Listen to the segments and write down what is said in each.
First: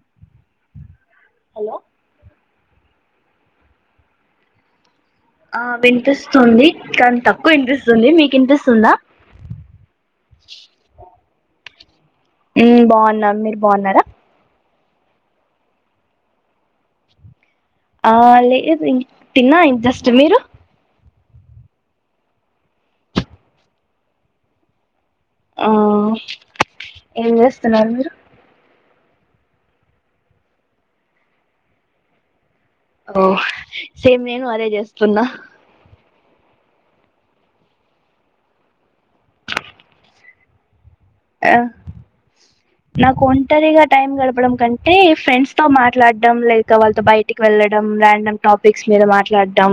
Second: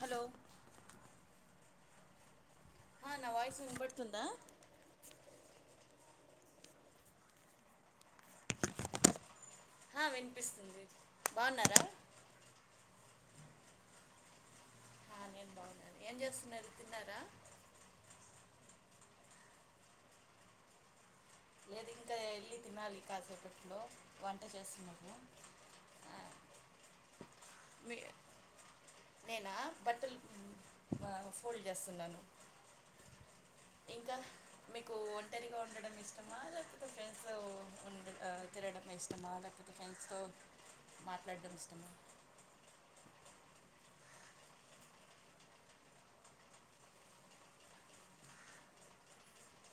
hello hello ఆ నా voice వినబడుతుందా ఆ వినిపిస్తుంది కానీ తక్కువ వినిపిస్తుంది మీకు వినిపిస్తుందా ఆ వినిపిస్తుంది బాగున్నారా ఉ బాగున్నా మీరు బాగున్నారా ఏం చేస్తున్నారు తిన్నారా ఆ లేదు ఇ తిన్నా ఇ జస్ట్ మీరు లేదు ఇంకా వెళ్లి తినాలి కాసేపట్లో వంట చేస్తున్న ఆ ఏం చేస్తున్నారు మీ మీరు నేనా బట్టలు ఫోల్డ్ చేస్తున్నాను ఓ ఇంకా సేమ్ నేను అదే మీకు చేస్తున్న ఒంటరిగా ఉండడం ఇష్టమా లేకపోతే ఫ్రెండ్స్ తో తినడం ఇష్టమా లేకపోతే ఫ్రెండ్స్ తో మాట్లాడటం ఆ ఇష్టమా నాకు ఒంటరిగా టైం గడపడం కంటే ఫ్రెండ్స్ తో మాట్లాడడం లేక వాళ్ళతో బయటికి వెళ్ళడం రాండం గా టాపిక్స్ మీద మాట్లాడడం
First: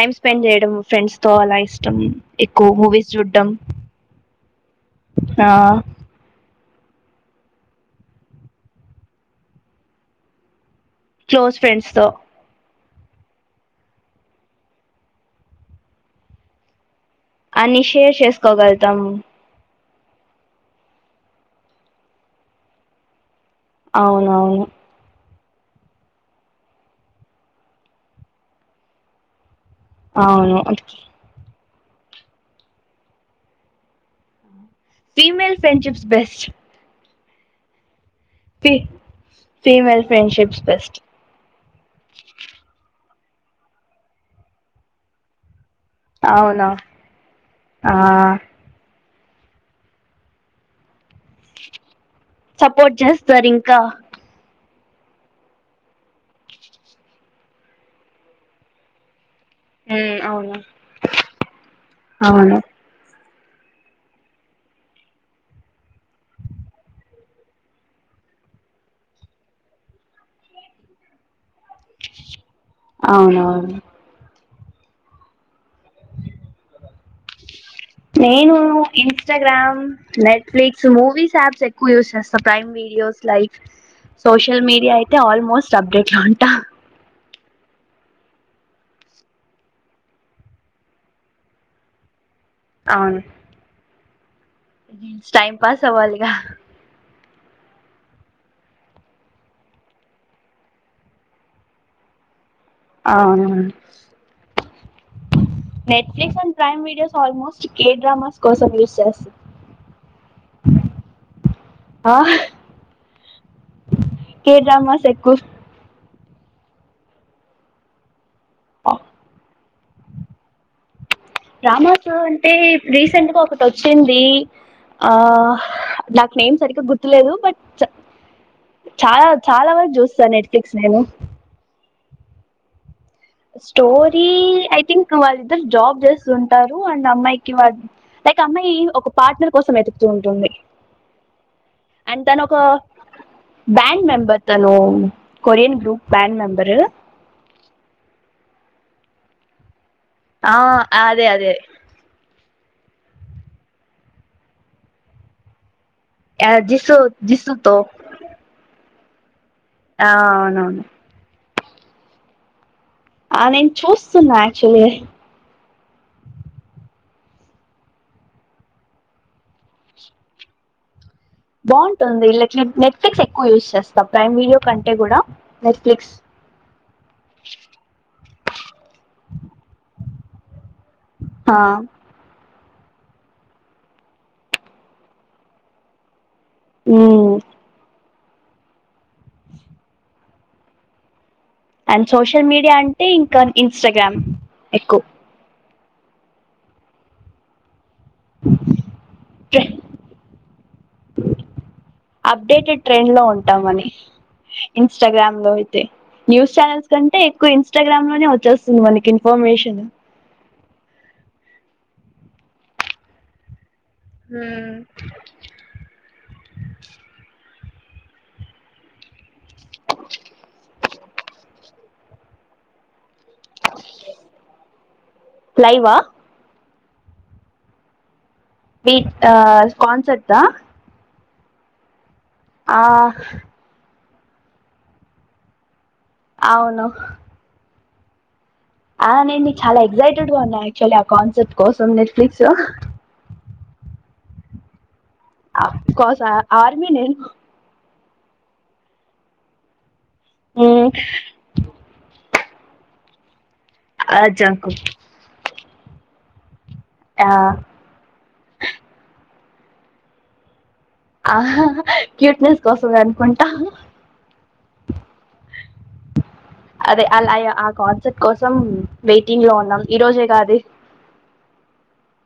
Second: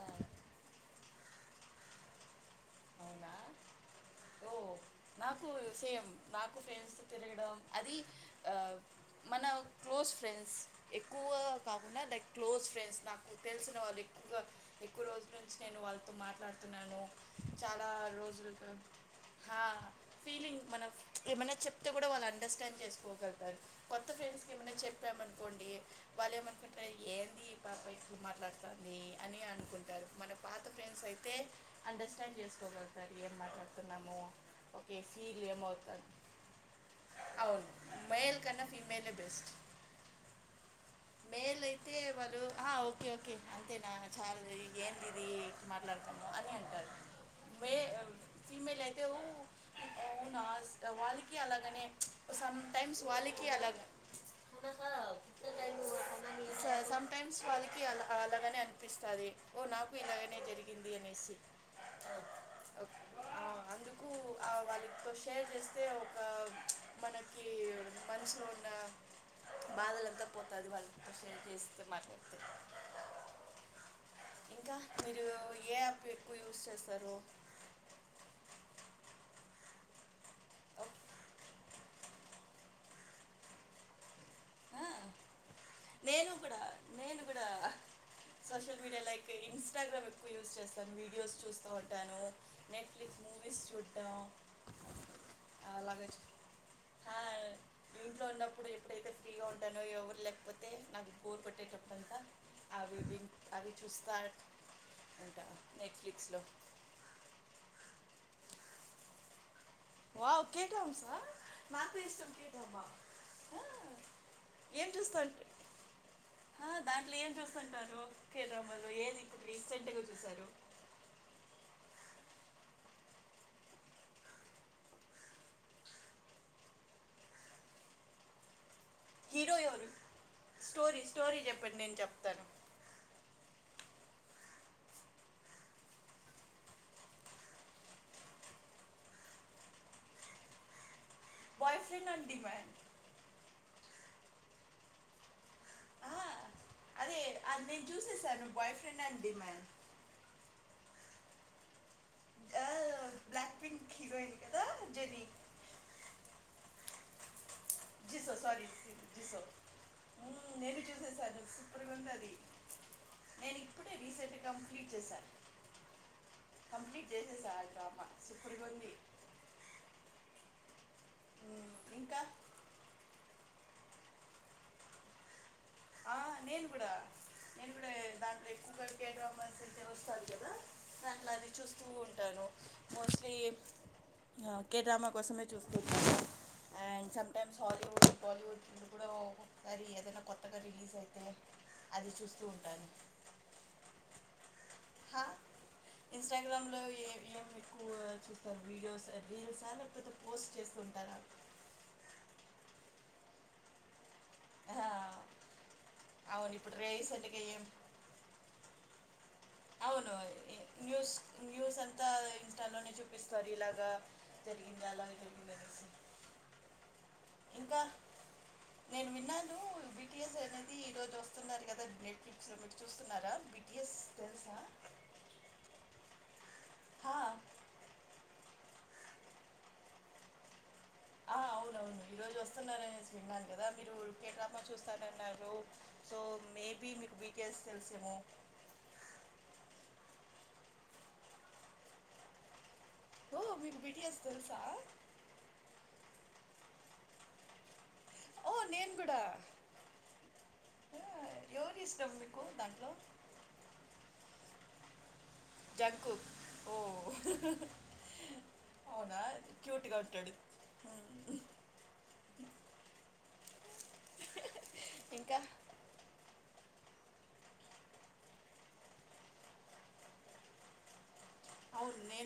ఆ స్పెండ్ చేయడం ఫ్రెండ్స్ తో అలా ఇష్టం ఎక్కువ మూవీస్ అవునా చూడడం ఓ నాకు సేమ్ నాకు ఫ్రెండ్స్ తిరగడం అది మన క్లోజ్ ఫ్రెండ్స్ ఎక్కువ క్లోజ్ ఫ్రెండ్స్ కాకుండా తో లైక్ క్లోజ్ ఫ్రెండ్స్ నాకు తెలిసిన వాళ్ళు ఎక్కువగా ఎక్కువ రోజుల నుంచి నేను వాళ్ళతో మాట్లాడుతున్నాను అన్ని షేర్ చేసుకోగలుతాము ఆ ఫీలింగ్ మనం ఏమైనా చెప్తే కూడా వాళ్ళు అండర్స్టాండ్ చేసుకోగలగు అవునవును నుకోండి వాళ్ళు ఏమనుకుంటారు ఏంది పాప ఇట్ల మాట్లాడతాంది అని అనుకుంటు అవును అండర్స్టాండ్ చేసుకోగలుగుతారు ఏం మాట్లాడుతున్నాము ఫీమేల్ ఫ్రెండ్షిప్స్ బెస్ట్ అవును మేల్ కన్నా ఫి ఫీమేలే బెస్ట్ ఫీమల్ ఫ్రెండ్షిప్స్ బెస్ట్ ఎల్లైతే వాళ్లు ఓ ఆ ఓకే ఓకే అంతేనా చాలు ఎందిది మాట్లాడం అవునా ఆ ఫీమేల్ అయితే వునా వాళ్ళకి అలాగనే సమ్ సపోర్ట్ టైమ్స్ వాళ్ళకి చేస్తారు ఇంకా అలాగే సటైమ్స్ వాళ్ళకి అ అలాగనే అనిపిస్తుంది ఓ నాకు ఉమ్ ఇలాగనే అవును జరిగింది అనేసి అవును అందుకు ఆ వాళ్లకి షేర్ చేస్తే ఒక మనకి మనసులో ఉన్న బాదలంతా పోతాది వాళ్ళతో షేర్ చేస్తే మాట్లాడితే అవునవును ఇంకా మీరు ఏ యాప్ ఎక్కువ యూస్ చేస్తారు నేను Instagram Netflix movies apps ఎక్కువ యూస్ చేస్తా ప్రైమ్ వీడియోస్ లైక్ సోషల్ ఆ, మీడియా అయితే ఆల్మోస్ట్ అప్డేట్ లో నేను ఉంటా కూడా నేను కూడా సోషల్ మీడియా లైక్ ఇన్స్టాగ్రామ్ ఎక్కువ యూస్ చేస్తాను వీడియోస్ చూస్తూ ఉంటాను నెట్ అవును ఫ్లిక్స్ మూవిస్ చూడటం టైం పాస్ అలాగా అవ్వాలిగా చా [unintelligible] ఇంట్లో ఉన్నప్పుడు ఎప్పుడైతే ఫ్రీగా ఉంటానో ఎవరు లేకపోతే నాకు బొర్ కోట్టేటప్పుడంత అవునా ఉంటా నెట్ఫ్లిక్స్లో కే డ్రామాస్ కోసం యూస్ చేస్తా వావ్ కే డ్రామ్స్ ఆ నాకు ఆ ఇష్టం కే డ్రామ ఆ కేడ్రామాస్ ఎక్కుస్ హ దాంట్లో ఏం చూస్తుంటారు వాక్ రిసెంట్గా చూశారు అమాస్ అంటే రీసెంట్ గా ఒక్కటి వచ్చింది ఆ నాకు నేమ్ సరిగ్గా గుర్తులేదు బట్ చాలా హీరో చాలా ఎవరు వరకు చూస్తా నెట్ ఫ్లిక్స్ నేను స్టోరీ స్టోరీ చెప్పండి నేను చెప్తాను స్టోరీ ఐ థింక్ వాళ్ళిద్దరు జాబ్ చేస్తుంటారు అండ్ అమ్మాయికి వాళ లైక్ అమ్మాయి ఒక పార్ట్నర్ కోసం వెతుకుతూ ఉంటుంది బాయ్ ఫ్రెండ్ అండ్ అండి ది తను ఒక మ్యాన్ బ్యాండ్ మెంబర్ తను కొరియన్ గ్రూప్ ఆ, బ్యాండ్ మెంబరు అదే అది నేను చూసేసాను బాయ్ ఫ్రెండ్ అండ్ డిమ్యాండ్ ఆ అదే అదే ఆ బ్లక్ పింక్ హీరోయిన్ కదా అంజలీ యా జిస్సు జిస్సుతో [unintelligible] జీ స్ ఓసారి జీ సో ఆ అవునవును సూపర్ గా ఉంది అది ఆ నేను ఇప్పుడే రీసెంట్ చూస్తున్నా యాక్చువలి కంప్లీట్ [unintelligible] రామా సూపర్ గా ఉంది మ్మ్, ఇంకా బాగుంటుంది లైక్ నెట్ ఫ్లిక్స్ ఎక్కువ యూజ్ చేస్తాం ప్రైమ్ వీడియో కంటే కూడా నెట్ఫ్లిక్స్ ఆ నేను కూడా నేను కూడా దాంట్లో ఎక్కువగా కే డ్రామాస్ వస్తాది కదా అట్లా అది ఆ చూస్తూ ఉంటాను మోస్ట్ లీ కేె డ్రామా కోసమే చూస్తు ఉంటాను and some um times Hollywood Bollywood లో కూడా ఒకసారి ఏదైనా కొత్తగా రిలీజ్ అయితే అండ్ అది చూస్తూ సోషల్ మీడియా ఉంటాను అంటే ఇంకా ఇన్స్టాగ్రామ్ ఎక్కువ ఇన్ స్ట్రాగ్రామ్ లో ఏమ్ ఏమి ఎక్కువ చూస్తారు వీడియోస్ ట్రె రీల్స్ అ లేకపోతే పోస్ట్ చేస్తు ఉంటార అప్డేటెడ్ ట్రెండ్ లో ఉంటామని ఆహా, ఇన్స్టాగ్రామ్ లో అయితే అవును న్యూస్ ఇప్పుడు ఛానల్స్ కంటే రీసెంట్గా ఎక్కువ ఏం ఇన్స్టాగ్రామ్ లోనే వచ్చేస్తుంది మనకి ఇన్ఫర్మేషన్ అవును ఏ- న్యూస్ న్యూస్ అంతా ఇన్స్టాలోనే చూపిస్తారు ఇలాగా జరిగింది అలాగే జరిగింది అనేసి ఇంకా నేను విన్నాను బిటిఎస్ అనేది ఈ రోజు వస్తుందంటా కదా నెట్ ఫ్లిక్స్ లో మీరు చూస్తున్నారా బిటిఎస్ తెలుసా లైవ్ ఆ హా వీక్ కాన్సెప్ట్ ఆ ఆ అవునవును ఈ రోజు ఆ వస్తున్నాది విన్నాను కదా మీరు కే డ్రామా చూస్తానన్నారు అవును [unintelligible] ఆ నేను చాలా ఎక్సైటెడ్ గా ఉన్నా యాక్చువల్లీ ఆ కాన్సెప్ట్ కోసం నెట్ఫ్లిక్స్ ఓ మీకు బిటీఎస్ తెలుసా ఆఫ్కోర్స్ ఆ ఆర్మీ నేను ఓ నేను కూడ ఊ కు దాంట్లో జంకు జంకు ఓ ఆ అవునా క్యూట్ గా ఉట్టాడు ఆ క్యూట్నెస్ కోసమే అనుకుంటా ఇంకా అదే అలా ఆ కాన్సర్ట్ కోసం వెయిటింగ్ లో ఉన్నాం ఈ రోజే కాదు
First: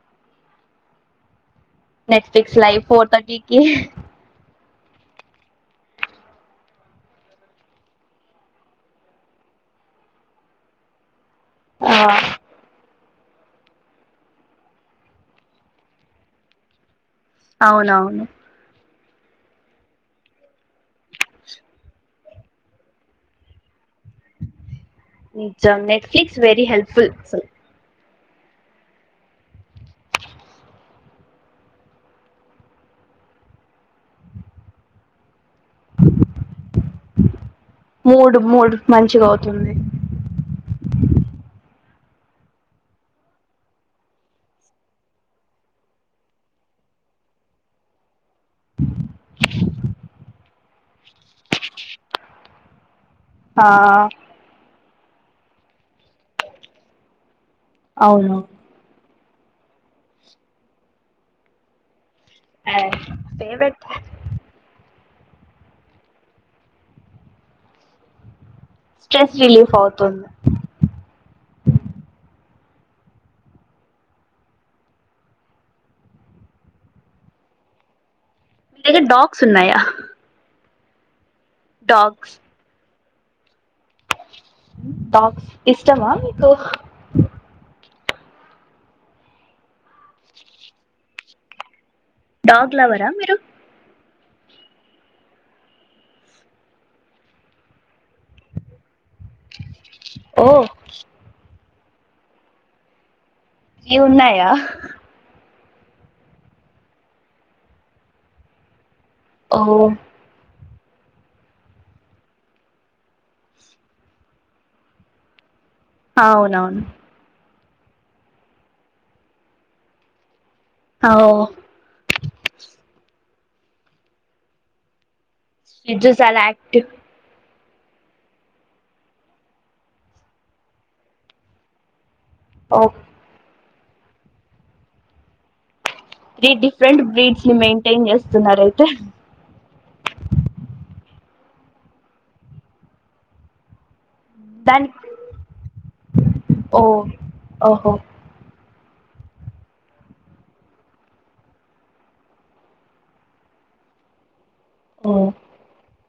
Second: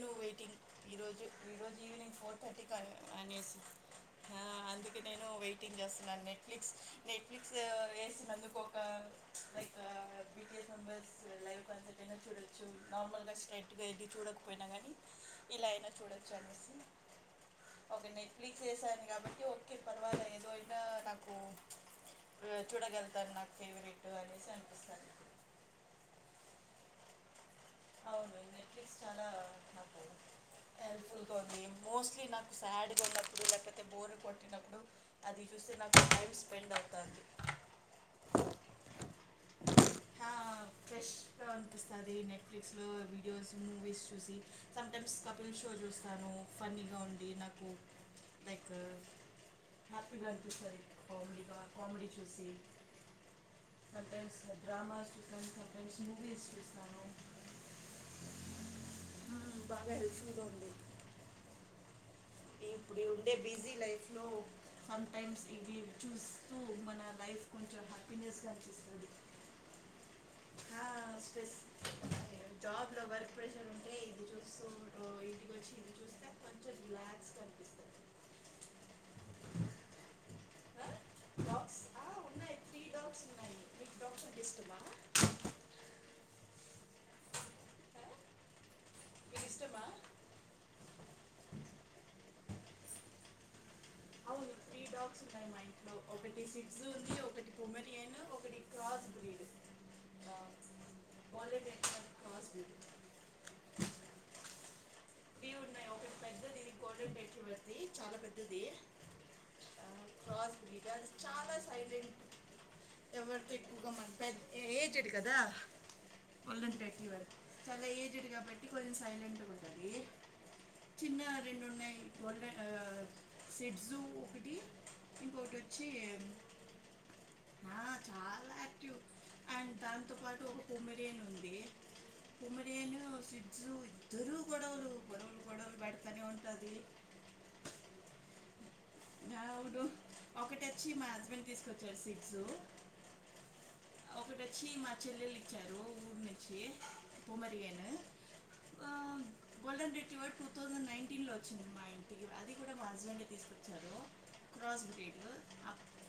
ను వెయిటింగ్ ఈ రోజు ఈ రోజు evening four Netflix thirty live four అనేసి థర్టీకి అందుకే నేను వెయిటింగ్ చేస్తునా నెట్ఫ్లిక్స్ నెట్ ఫ్లిక్స్ వేసినందుకు ఒక ఒక లైక్ లైవ్ ఆ అ చూడొచ్చు నార్మల్ గా స్ట్రైట్గా చూడకపోయినా కానీ ఇలా అయినా చూడచ్చు అనేసి ఓకే అవునవును నెట్ఫ్లిక్స్ చేసా కాబట్టి ఓకే పర్వాలేదు ఇగ నాకు చూడగలుతను నాకు ఫేవరెట్ అనేసి అనిపిస్తుంది నిజం నెట్ఫ్లిక్ వెరీ హెల్ప్ ఫుల్ అవును నెట్ఫ్లిక్ చాలా హెల్ప్ఫుల్గా ఉంది మోస్ట్లీ నాకు శాడ్గా ఉన్నప్పుడు లేకపోతే బోరు కొట్టినప్పుడు అది చూస్తే నాకు టైం స్పెండ్ అవుతుంది మూడు మూడు మంచిగా అవుతుంది వస్తాది నెట్ ఫ్లిక్స్ లో వీడియోస్ మూవీస్ చూసి సమ్టైమ్స్ కపిల్ షో చూస్తాను ఫన్నీగా ఉండి నాకు లైకు హ్యాపీగా అనిపిస్తుంది కామెడీగా కామెడీ చూసి ఆ సంటైమ్స్ డ్రామాస్ చూస్తాను సంటైమ్స్ మూవీస్ చూస్తాను అవును బాగా హెల్ప్ ఫుల్ గా ఉంది ఇప్పుడు ఉండే బిజీ ఫేవరెట్ లైఫ్ లో అ టైమ్స్ ఇవి చూస్తూ మన లైఫ్ కొంచెం హ్యాపీనెస్ గా నిపిస్త స్ట్రెస్ రిలీఫ్ అవుతుంది జాబ్ లో వర్క్ ప్రెషర్ ఉంటే ఇది చూస్తూ ఇంటికొచ్చి ఇది చూస్తే కొంచెం రిలాక్స్ గా త డాగ్స్ ఉన్నాయా డాగ్స్ డగ్స్ ఉన్నాయి త్రీ డాగ్స్ ఉన్నాయి అంటే ఇష్టమా డాగ్స్ ఇష్టమా మీకు ఆ, మీకు ఇష్టమా డాగ్ లవరా మీరు అవును త్రీ డాగ్స్ ఉన్నాయి మా ఇంట్లో ఒకటి సిగ్జ ఉంది ఒకటి ఉుమెన్ ఓ వాలెట్ క్రాస్ బ్రీడ్ త్రీ ఉన్నాయా త్రీ ఉన్నాయి ఒకటి పెద్దది కోరలు పెట్టి ఇవది చాలా పెద్దది ఓ క్రాస్ బ్రీడ్ చాలా సైలెంట్ ఎవరికి ఎక్కువగా మన పెద్ద ఏజెడ్ కదా కొళం అవునవును పెట్టివడు చాలా ఏజ్డ్ కాబట్టి కొంచెం సైలెంట్ గా ఉంటుంది ఓ చిన్న రెండు ఉన్నాయి వల సెడ్స్ ఒకటి ఇంకొకటి వచ్చి ఇజుసలాక్టివ్ ఆ చాలా యాక్టివ్ అండ్ దాంతో పాటు ఒక ఉమీరియన్ ఉంది ఓ జు ఇద్దరు గొడవలు గొడవలు గొడవలు పెడతానే డి ఉంటుంది డిఫరెంట్ బ్రీడ్స్ ని మెయింటైన్ చేస్తున్నారు అయితే నవును ఒకటి వచ్చి మా హస్బెండ్ తీసుకొచ్చారు సిగ్జు ఒకటొచ్చి మా దానికి చెల్లెలు ఇచ్చారు ఊరు నుంచి ఓ ఉమరియను ఓహో ఆ golden retriever two thousand nineteen లో వచ్చింది మా ఇంటికి అది కూడా మా హస్బెండే తీసుకు చారు క్రాస్ ఓ గ్రేడ్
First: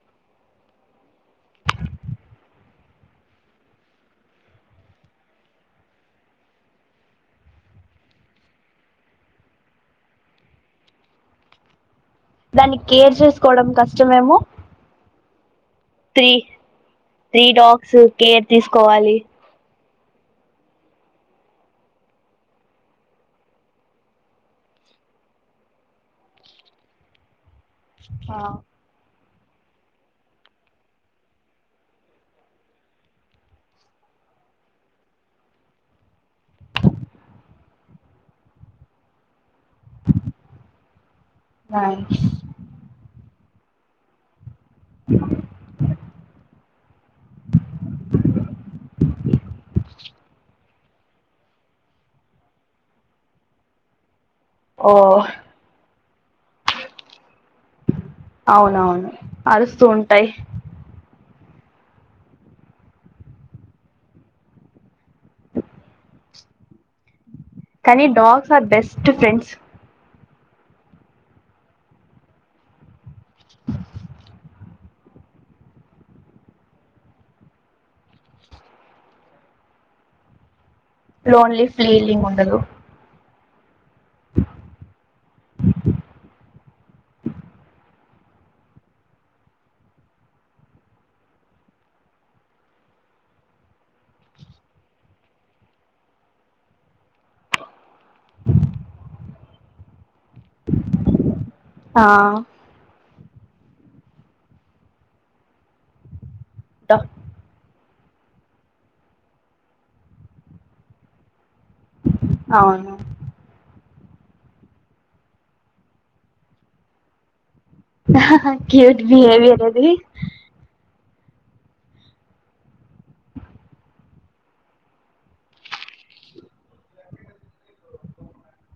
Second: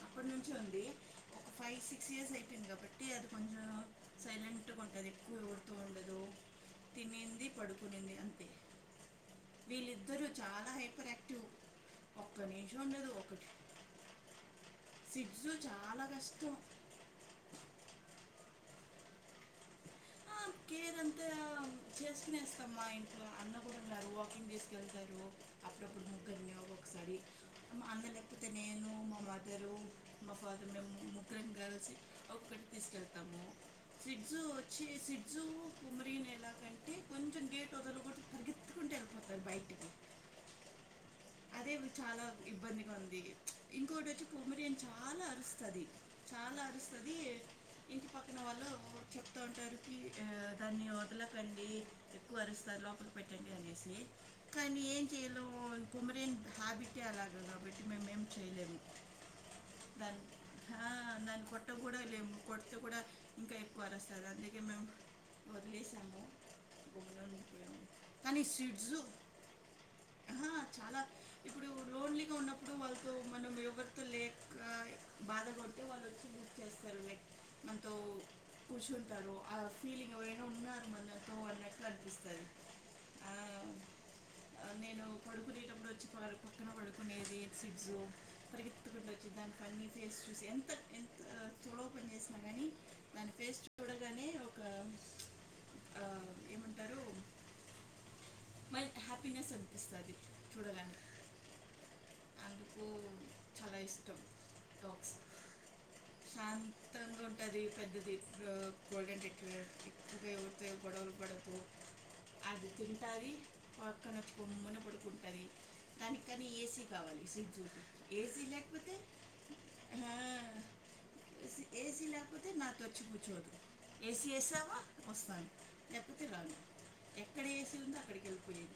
అప్పటి నుంచి ఉంది ఒక ఫైవ్ సిక్స్ ఇయర్స్ అయిపోయింది కాబట్టి అది కొంచెం సైలెంట్గా ఉంటది ఎక్కువ ఎవరితో ఉండదు తినింది పడుకునింది అంతే వీళ్ళిద్దరూ చానా హైపర్ యాక్టివ్ ఒక్క దాన్ని నిమిషం ఉండదు కేర్ చేసుకోవడం కష్టమేమో సిజ్జు త్రీ త్రీ డాగ్స్ కేర్ తీసుకోవాలి ఆ, కేర్ అంత చేసు కొనేస్తాం మా ఇంట్లో అన్న కూడా ఉన్నారు వాకింగ్ తిసుకెళ్తారు అప్పుడప్పుడు ముగ్గురిని ఒక్కొక్కసారి అం ఆ మా మదరు మా ఫాదర్ మేము ముగ్గురం గాలిసి ఒక్కటి తీసుకెళ్తాము సిజ్జు వచ్చి సి లోక లోకాటు పరిగెత్తుకుంటూ ఎలిపోతది బయటి అదే నైస్ చాలా ఇబ్బందిగా ఉంది ఇంకోక్కటి వచ్చి పుమిరిన్ అ చాలా అరుస్తది చాలా అరుస్తది ఇంటి పక్కన వాళ్ళు చెప్తా ఉంటారు పి ఆ దాన్ని వదలకండి ఎక్కువ అరుస్తాది లోపలి పెట్టండి అనేసి కానీ ఓ ఏం చెయలో పుమరిన్ హాబిట్టే అలాగ అవునవును అరుస్తూ ఉంటాయి పొట్ట కూడా లేం కొడితే కూడా ఇంకా ఎక్కువరుస్తది అందుకే మేము వదిలేసాము కుబంద కానీ డాగ్స్ ఆర్ బెస్ట్ ఫ్రెండ్స్ ఆహా, చాలా ఇప్పుడు లోన్లీగా ఉన్నప్పుడు వాళ్ళతో మనం ఎవరితో లేక బాధగావుంటే వాళ్ళో చ్చి గుర్తు చేస్తారు లైక్ మనతో కూర్చుంటారు ఆ ఫీలింగ్ ఎవరైనా ఉన్నరా లోన్లీ ఫీలింగ్ ఉండదు ఆ నేను పడుకునేటప్పుడు వచ్చి వారి పక్కన పడుకునేది సిడ్జు పరిగేత్తుకుంటు వచ్చీ దాని ఫన్నీ ఫేస్ చూసి ఎంత ఎం డొర్ ఓపెన్ చేసిన గాని దాని ఫేస్ చూడగానే ఒక ఆ ఏమంటారు మల్ హ్యాపీనెస్ అనిపిస్తది చూడాగానే ఆ చాలా ఇష్టం డాగ్స్ శాంతంగా ఉంటది పెద్ద రెట్రో గోల్డెన్ రెట్రివర్ ఎక్కువ ఎవరితో ఎగోడవలుపడదు అది అవును తింటాది పక్కన కుమ్మన పడుకుం దాని కానీ ఏసీ కావాలి సిజ్జు ఏసి లేకపోతే క్యూట్ బిహేవియర్ అది హ ఏసీ లేపోతే నాతొచ్చి కుచ్చోదు ఏసీ ఎసావా వస్తాను లేకపోతే రాను ఎక్కడ ఏసీ ఉందో అక్కడికి వెళ్ళిపోయేది